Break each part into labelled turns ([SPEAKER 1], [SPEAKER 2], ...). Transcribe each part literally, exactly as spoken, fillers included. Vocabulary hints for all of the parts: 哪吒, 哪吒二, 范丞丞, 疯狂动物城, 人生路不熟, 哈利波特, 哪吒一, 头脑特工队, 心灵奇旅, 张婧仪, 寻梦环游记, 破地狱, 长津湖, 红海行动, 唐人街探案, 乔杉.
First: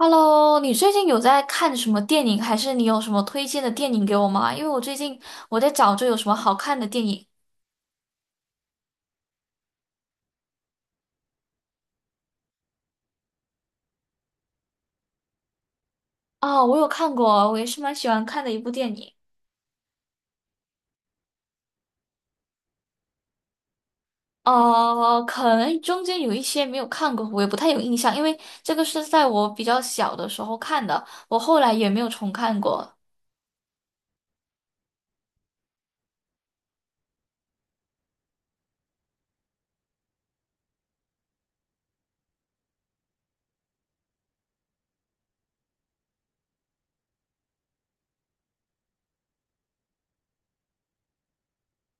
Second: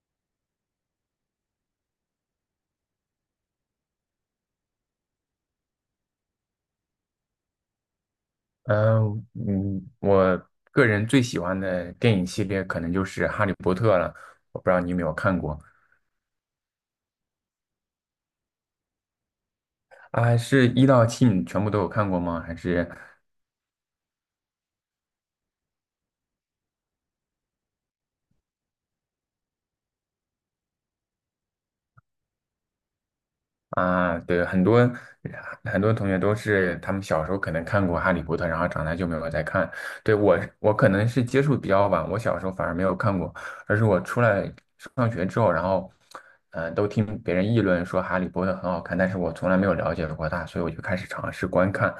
[SPEAKER 1] Hello，你最近有在看什么电影，还是你有什么推荐的电影给我吗？因为我最近我在找着有什么好看的电影
[SPEAKER 2] 嗯嗯，我个人最喜欢的电影系列可能就是《哈利波特》了，我不知道你有没有看过。
[SPEAKER 1] 啊，我有看过，我也是蛮喜欢看的一部电影。
[SPEAKER 2] 啊？是一到七你全部都有看过吗？还是
[SPEAKER 1] 呃，可能中间有一些没有看过，我也不太有印象，因为这个是在我比较小的时候看的，我后来也没有重看过。
[SPEAKER 2] 啊？对，很多很多同学都是他们小时候可能看过《哈利波特》，然后长大就没有再看。对，我，我可能是接触比较晚，我小时候反而没有看过，而是我出来上学之后，然后呃，都听别人议论说《哈利波特》很好看，但是我从来没有了解过它，所以我就开始尝试观看。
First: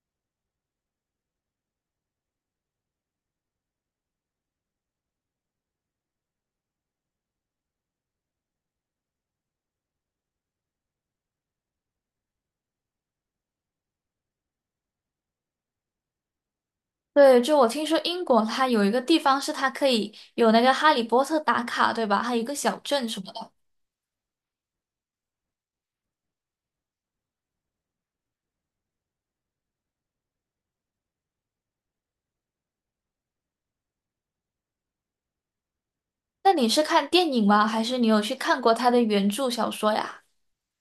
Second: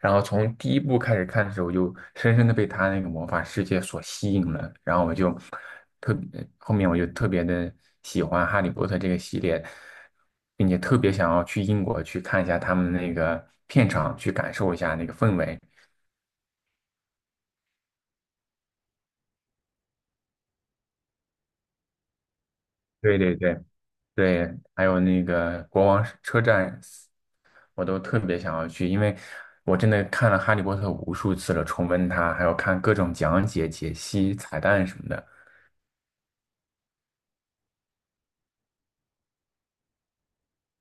[SPEAKER 2] 然后从第一部开始看的时候，我就深深的被他那个魔法世界所吸引了，然后我就特别，后面我就特别的喜欢《哈利波特》这个系列，并且特别想要去英国去看一下他们那个片场，去感受一下那个氛围。
[SPEAKER 1] 对，就我听说英国它有一个地方是它可以有那个哈利波特打卡，对吧？还有一个小镇
[SPEAKER 2] 对
[SPEAKER 1] 什么
[SPEAKER 2] 对
[SPEAKER 1] 的。
[SPEAKER 2] 对对，还有那个国王车站，我都特别想要去，因为我真的看了《哈利波特》无数次了，重温它，还有看各种讲解、解析、彩蛋什么的。
[SPEAKER 1] 那你是看电影吗？还是你有去看过它的原著小说呀？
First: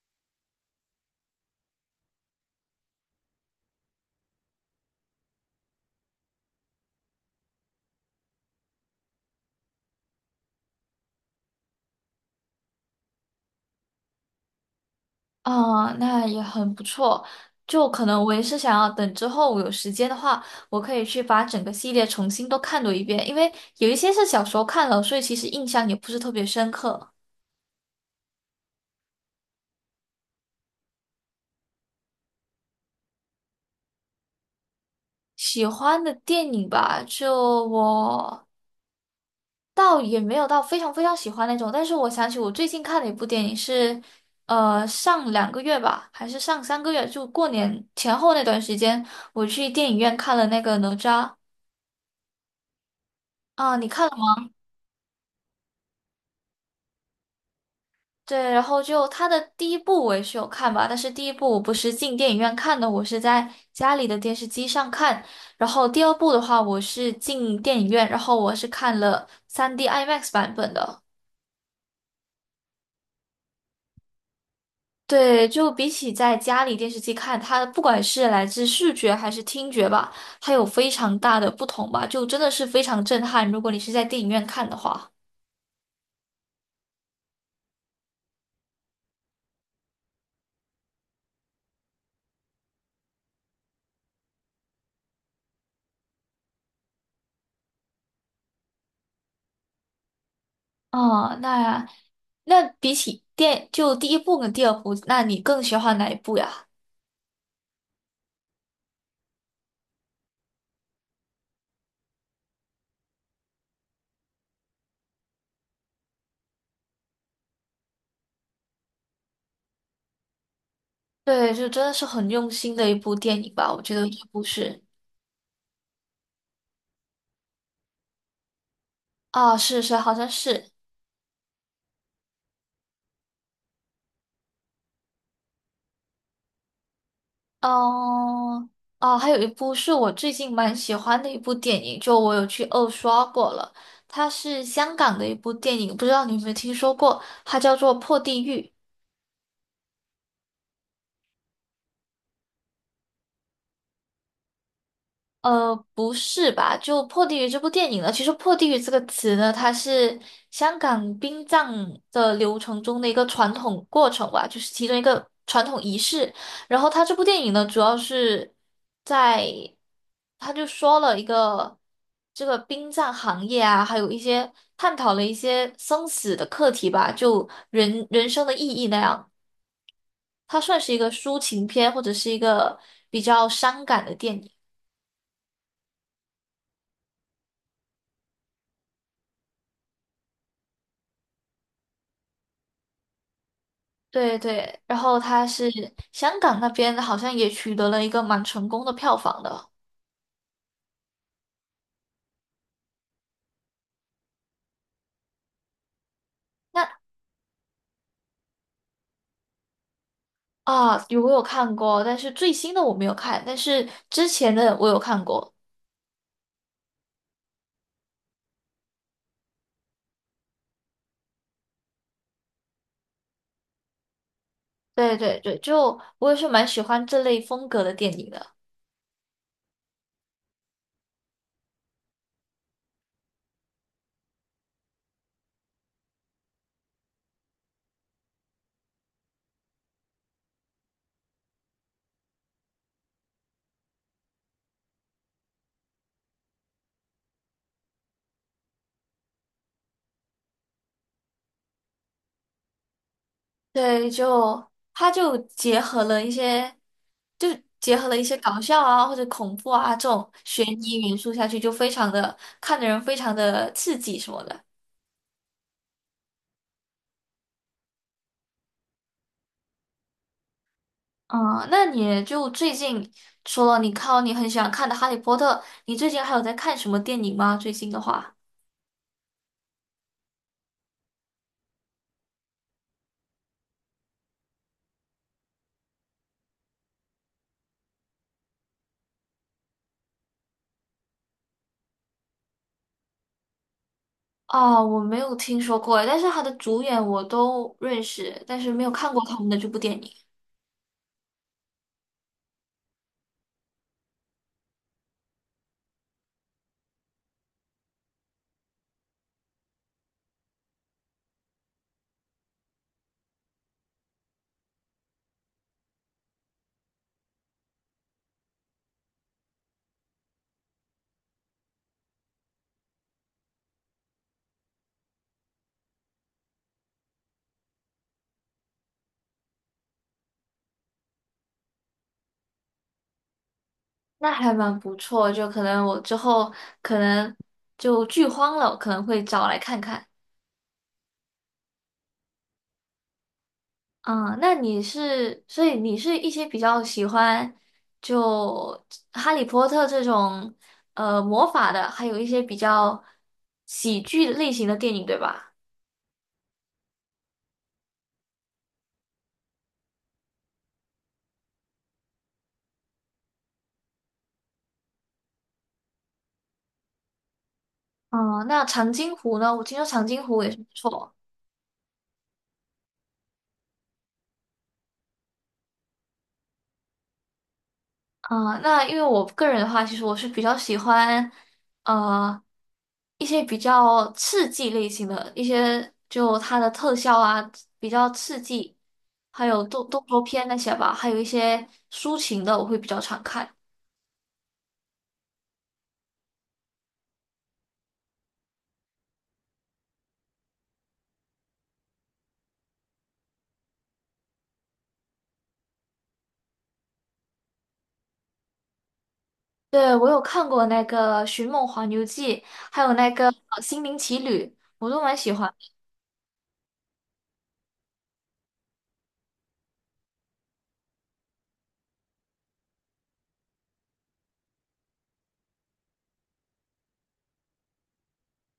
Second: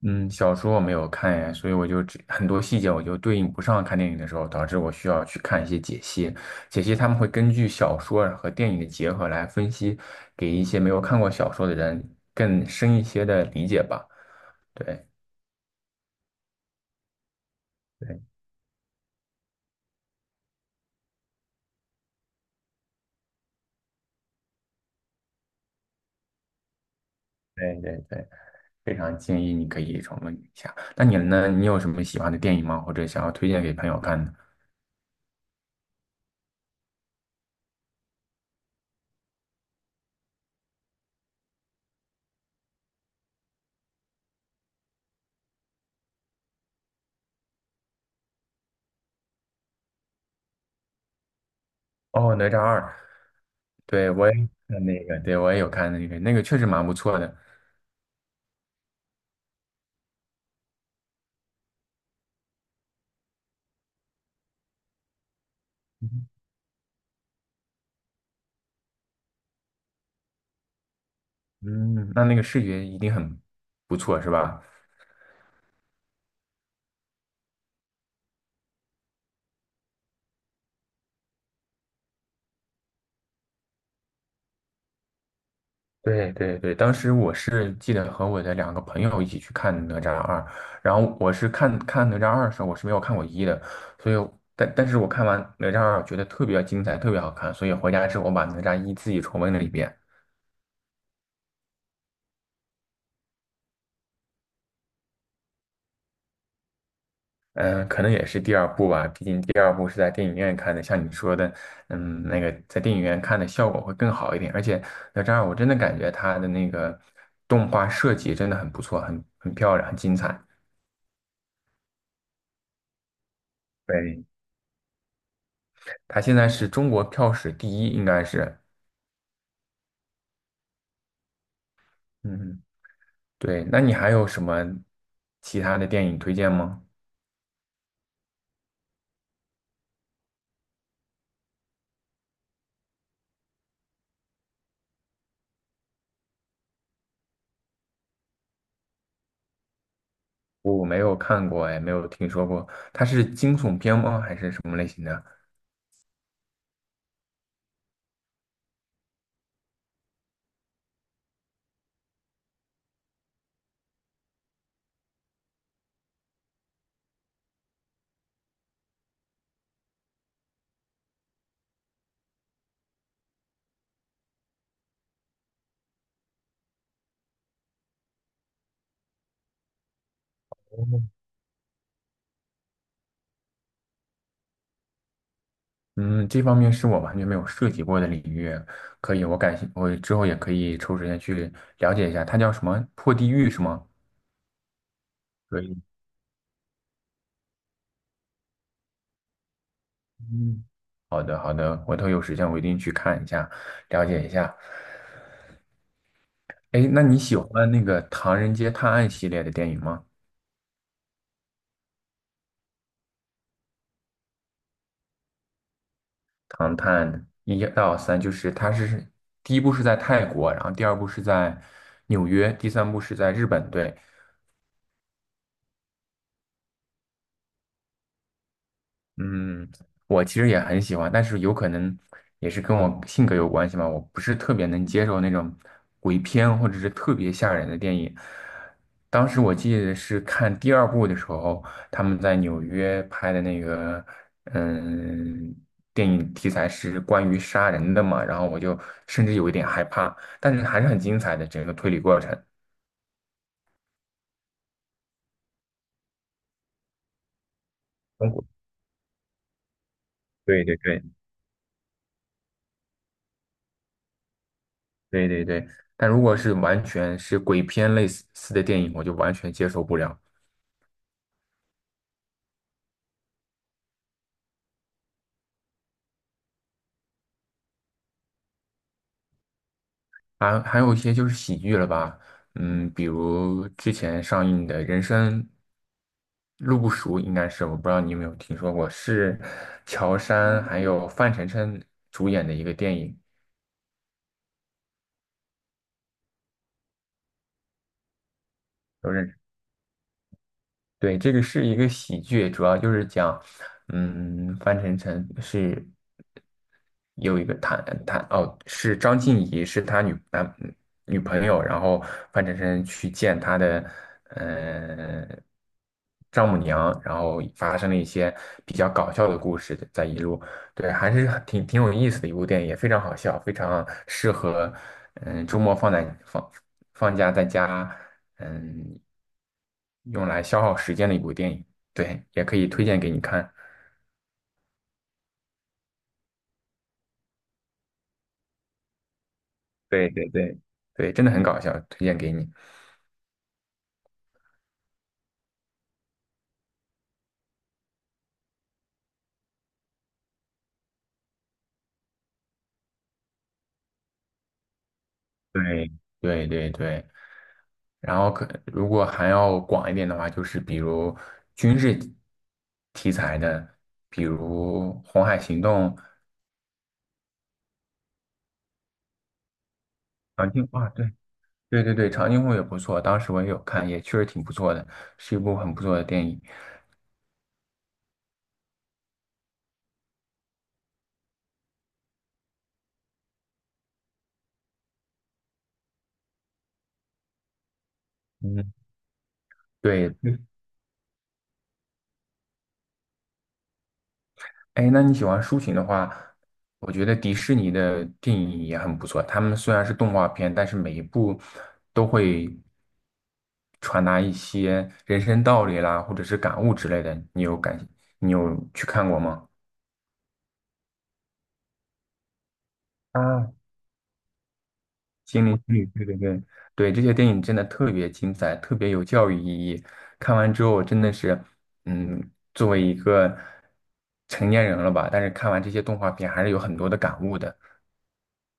[SPEAKER 2] 嗯，小说我没有看呀，所以我就只很多细节我就对应不上看电影的时候，导致我需要去看一些解析。解析他们会根据小说和电影的结合来分析，给一些没有看过小说的人更深一些的理解吧。对，
[SPEAKER 1] 啊，那也很不错。就可
[SPEAKER 2] 对，
[SPEAKER 1] 能我也是想要等之后我有时间的话，我可以去把整个系列重新都看多一遍，因为有一些是小时候看了，所以其实印象也不是特别深刻。
[SPEAKER 2] 对，对，对，非常建议你可以重温一下。那你呢？你有什么喜欢的电影吗？或者想要推荐给朋友看的？
[SPEAKER 1] 喜欢的电影吧，就我倒也没有到非常非常喜欢那种，但是我想起我最近看的一部电影是，呃，上两个月吧，还是上三个月，就过年前后那段时间，我去电影院看了那个哪吒
[SPEAKER 2] 哦，《哪吒二》，
[SPEAKER 1] 啊，你看？
[SPEAKER 2] 对，我也
[SPEAKER 1] 了？
[SPEAKER 2] 看那个，对，我也有看那个，那个确实蛮不错的。
[SPEAKER 1] 对，然后就它的第一部我也是有看吧，但是第一部我不是进电影院看的，我是在家里的电视机上看。然后第二部的话，我是进电影院，然后我是看了 三 D IMAX 版本的。
[SPEAKER 2] 嗯，那那个视觉一定很不错，是吧？
[SPEAKER 1] 对，就比起在家里电视机看，它不管是来自视觉还是听觉吧，它有非常大的不同吧，就真的是非常震撼。如果你是在电影院看的话，
[SPEAKER 2] 对对对，当时我是记得和我的两个朋友一起去看《哪吒二》，然后我是看看《哪吒二》的时候，我是没有看过一的，所以但但是我看完《哪吒二》，觉得特别精彩，特别好看，所以回家之后我把《哪吒一》自己重温了一遍。
[SPEAKER 1] 哦，那那比起电就第一部跟第二部，那你更喜欢哪一部呀？
[SPEAKER 2] 嗯、呃可能也是第二部吧，毕竟第二部是在电影院看的，像你说的，嗯，那个在电影院看的效果会更好一点。而且哪吒二，我真的感觉它的那个动画设计真的很不错，很很漂亮，很精彩。
[SPEAKER 1] 对，就真的是很用心的一部电影吧，我觉得这
[SPEAKER 2] 对，
[SPEAKER 1] 部是
[SPEAKER 2] 它现在是中国票史第一，应该是。
[SPEAKER 1] 啊，是是，好像是，
[SPEAKER 2] 嗯，对。那你还有什么其他的电影推荐吗？
[SPEAKER 1] 嗯，啊，还有一部是我最近蛮喜欢的一部电影，就我有去二刷过了，它是香港的一部电影，不知道你有没有听说过，它叫做《破地狱》。
[SPEAKER 2] 我没有看过，哎，没有听说过。它是惊悚片吗？还是什么类型的？
[SPEAKER 1] 呃，不是吧？就《破地狱》这部电影呢，其实“破地狱”这个词呢，它是香港殡葬的流程中的一个传统过程吧，就是其中一个传统仪式。然后它这部电影呢，主要是在，他就说了一个这个殡葬行业啊，还有一些探讨了一些生死的课题吧，就人人生的意义那样。它算是一个抒情片，或者是一个比较伤感的电影。
[SPEAKER 2] 嗯，这方面是我完全没有涉及过的领域，可以，我感兴，我之后也可以抽时间去了解一下，它叫什么？破地狱是吗？
[SPEAKER 1] 对对，然后他
[SPEAKER 2] 可
[SPEAKER 1] 是
[SPEAKER 2] 以，
[SPEAKER 1] 香港那边好像也取得了一个蛮成功的票房的。
[SPEAKER 2] 嗯，好的，好的，回头有时间我一定去看一下，了解一下。哎，
[SPEAKER 1] 那
[SPEAKER 2] 那你喜欢那个《唐人街探案》系列的电影吗？
[SPEAKER 1] 啊，有我有看过，但是最新的我没有看，但是之前的我有看过。
[SPEAKER 2] 《唐探一到三》就是它是第一部是在泰国，然后第二部是在纽约，第三部是在日本，对。
[SPEAKER 1] 对对对，就我也是蛮喜欢这类风格的电影的。
[SPEAKER 2] 嗯，我其实也很喜欢，但是有可能也是跟我性格有关系嘛。我不是特别能接受那种鬼片或者是特别吓人的电影。当时我记得是看第二部的时候，他们在纽约拍的那个，嗯，电影题材是关于杀人的嘛，然后我就甚至有一点害怕，但是还是很精彩的整个推理过程。
[SPEAKER 1] 对，就它就结合了一些，就结合了一
[SPEAKER 2] 通
[SPEAKER 1] 些
[SPEAKER 2] 过
[SPEAKER 1] 搞笑啊或者恐怖啊这种
[SPEAKER 2] 对
[SPEAKER 1] 悬
[SPEAKER 2] 对对
[SPEAKER 1] 疑元素下去，就非常的看的人非常的刺激什么的。
[SPEAKER 2] 对对对，但如果是完全是鬼片类似的电影，我就完全接受不了。
[SPEAKER 1] 嗯，那你就最近除了你看你很喜欢看的《哈利波特》，你最近还有在看什么电影吗？最近的话，
[SPEAKER 2] 还还有一些就是喜剧了吧，嗯，比如之前上映的《人生路不熟》，应该是我不知道你有没有听说过，是乔杉还有范丞丞主演的一个电影。
[SPEAKER 1] 哦，我没有听说过，但是他的主演我都认识，但是没有
[SPEAKER 2] 都
[SPEAKER 1] 看过
[SPEAKER 2] 认
[SPEAKER 1] 他
[SPEAKER 2] 识。
[SPEAKER 1] 们的这部电影，
[SPEAKER 2] 对，这个是一个喜剧，主要就是讲，嗯，范丞丞是有一个谈谈哦，是张婧仪是他女男女朋友，然后范丞丞去见他的嗯丈母娘，然后发生了一些比较搞笑的故事在一路，对，还是很挺挺有意思的一部电影，也非常好笑，非常适合嗯周末放在放放假在家。嗯，用来消耗时间的一部电影。对，也可以推荐给你看。
[SPEAKER 1] 那还蛮不错，就可能我之后可能就剧荒了，我可能会找来看看。
[SPEAKER 2] 对对对对，真的很搞笑，推荐给你。
[SPEAKER 1] 嗯，那你是，所以你是一些比较喜欢就哈利波特这种呃魔法的，还有一些比较喜剧类型的电影，对吧？
[SPEAKER 2] 对对对对，然后可如果还要广一点的话，就是比如军事题材的，比如《红海行动》
[SPEAKER 1] 嗯，那长津湖呢？我听说长津湖也
[SPEAKER 2] 《长
[SPEAKER 1] 是不
[SPEAKER 2] 津湖》啊，对
[SPEAKER 1] 错。
[SPEAKER 2] 对对对，《长津湖》也不错，当时我也有看，也确实挺不错的，是一部很不错的电影。
[SPEAKER 1] 啊、那因为我个人的话，其实我是比较喜欢，呃，一些比较刺激类型的，一些就它的特效啊比较刺
[SPEAKER 2] 嗯，
[SPEAKER 1] 激，还有动动
[SPEAKER 2] 对，
[SPEAKER 1] 作片那些吧，还有一些抒情的，我会比较常看。
[SPEAKER 2] 哎，那你喜欢抒情的话，我觉得迪士尼的电影也很不错。他们虽然是动画片，但是每一部都会传达一些人生道理啦，或者是感悟之类的。你有感，你有去看过吗？
[SPEAKER 1] 对，我有看过那个《寻梦环游记》，还有那个
[SPEAKER 2] 啊，
[SPEAKER 1] 呃心灵奇旅》，我都蛮喜
[SPEAKER 2] 心
[SPEAKER 1] 欢。
[SPEAKER 2] 灵心理，对对对，对，这些电影真的特别精彩，特别有教育意义。看完之后，我真的是，嗯，作为一个成年人了吧，但是看完这些动画片，还是有很多的感悟的。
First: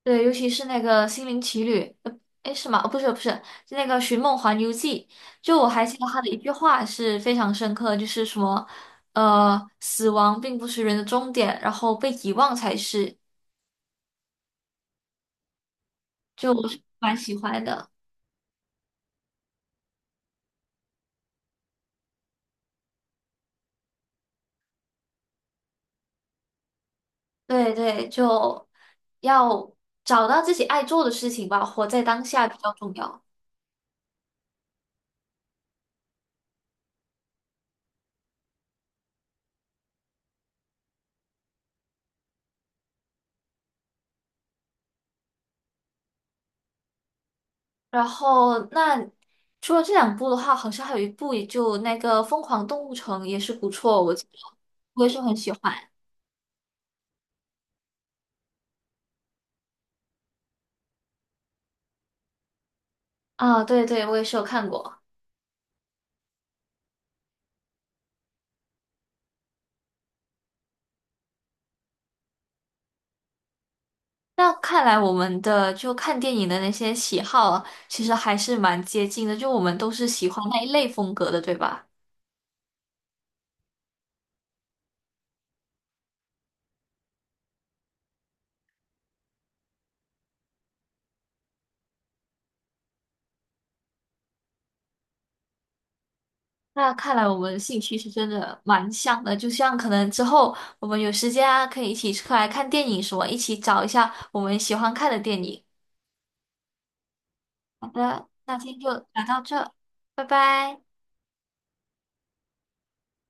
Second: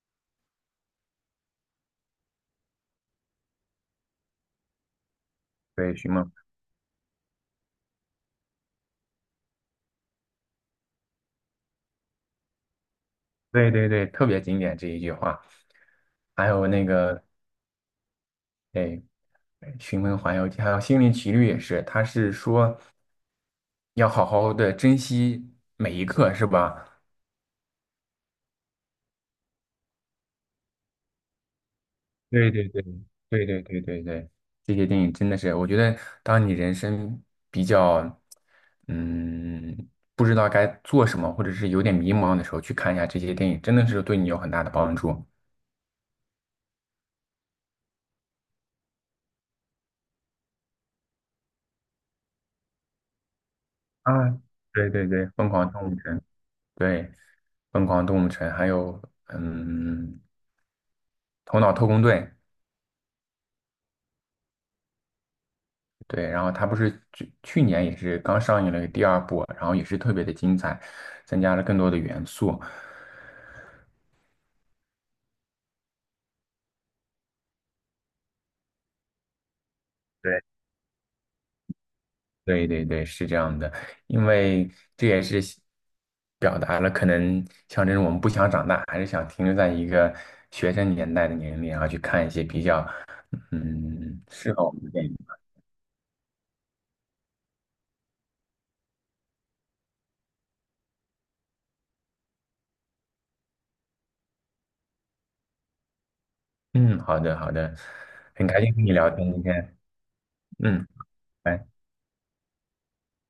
[SPEAKER 1] 对，尤其是那个《心灵奇旅》，呃，哎，是吗？哦，不是，不是，是那个《寻梦环游记》。就我还
[SPEAKER 2] 对，
[SPEAKER 1] 记得
[SPEAKER 2] 徐
[SPEAKER 1] 他的
[SPEAKER 2] 梦。
[SPEAKER 1] 一句话是非常深刻的，就是什么，呃，死亡并不是人的终点，然后被遗忘才是。
[SPEAKER 2] 对对对，特别经典这一句话。还
[SPEAKER 1] 就
[SPEAKER 2] 有
[SPEAKER 1] 我是
[SPEAKER 2] 那
[SPEAKER 1] 蛮
[SPEAKER 2] 个，
[SPEAKER 1] 喜欢的。
[SPEAKER 2] 哎，《寻梦环游记》，还有《心灵奇旅》也是，他是说要好好的珍惜每一刻，是吧？
[SPEAKER 1] 对对，就要找到自己爱做的事情吧，活在当下
[SPEAKER 2] 对
[SPEAKER 1] 比
[SPEAKER 2] 对
[SPEAKER 1] 较
[SPEAKER 2] 对
[SPEAKER 1] 重要。
[SPEAKER 2] 对对对对对，这些电影真的是，我觉得当你人生比较，嗯，不知道该做什么，或者是有点迷茫的时候，去看一下这些电影，真的是对你有很大的帮助。
[SPEAKER 1] 然后，那除了这两部的话，好像还有一部，也就那个《疯狂动物城》也是不错，我
[SPEAKER 2] 啊！
[SPEAKER 1] 记得
[SPEAKER 2] 对
[SPEAKER 1] 我
[SPEAKER 2] 对
[SPEAKER 1] 也是
[SPEAKER 2] 对，
[SPEAKER 1] 很
[SPEAKER 2] 《疯
[SPEAKER 1] 喜
[SPEAKER 2] 狂
[SPEAKER 1] 欢。
[SPEAKER 2] 动物城》对，疯狂动物城，还有嗯，头脑特工队，
[SPEAKER 1] 啊，对对，我也是有看过。
[SPEAKER 2] 对，然后它不是去去年也是刚上映了第二部，然后也是特别的精彩，增加了更多的元素。
[SPEAKER 1] 那看来我们的就看电影的那些喜好啊其实还是蛮接近的，就我们都是喜
[SPEAKER 2] 对，
[SPEAKER 1] 欢那一类风格的，对吧？
[SPEAKER 2] 对对对，是这样的，因为这也是表达了可能像这种我们不想长大，还是想停留在一个学生年代的年龄，然后去看一些比较嗯适合我们的电影。
[SPEAKER 1] 那看来我们兴趣是真的蛮像的，就像可能之后我们有时间啊，可以一起出来看电影什么，一起找一下我们喜欢看的电影。
[SPEAKER 2] 嗯，好的好的，
[SPEAKER 1] 好的，
[SPEAKER 2] 很
[SPEAKER 1] 那
[SPEAKER 2] 开
[SPEAKER 1] 今
[SPEAKER 2] 心
[SPEAKER 1] 天
[SPEAKER 2] 跟你
[SPEAKER 1] 就
[SPEAKER 2] 聊
[SPEAKER 1] 聊
[SPEAKER 2] 天
[SPEAKER 1] 到
[SPEAKER 2] 今
[SPEAKER 1] 这，
[SPEAKER 2] 天，
[SPEAKER 1] 拜拜。
[SPEAKER 2] 嗯。拜。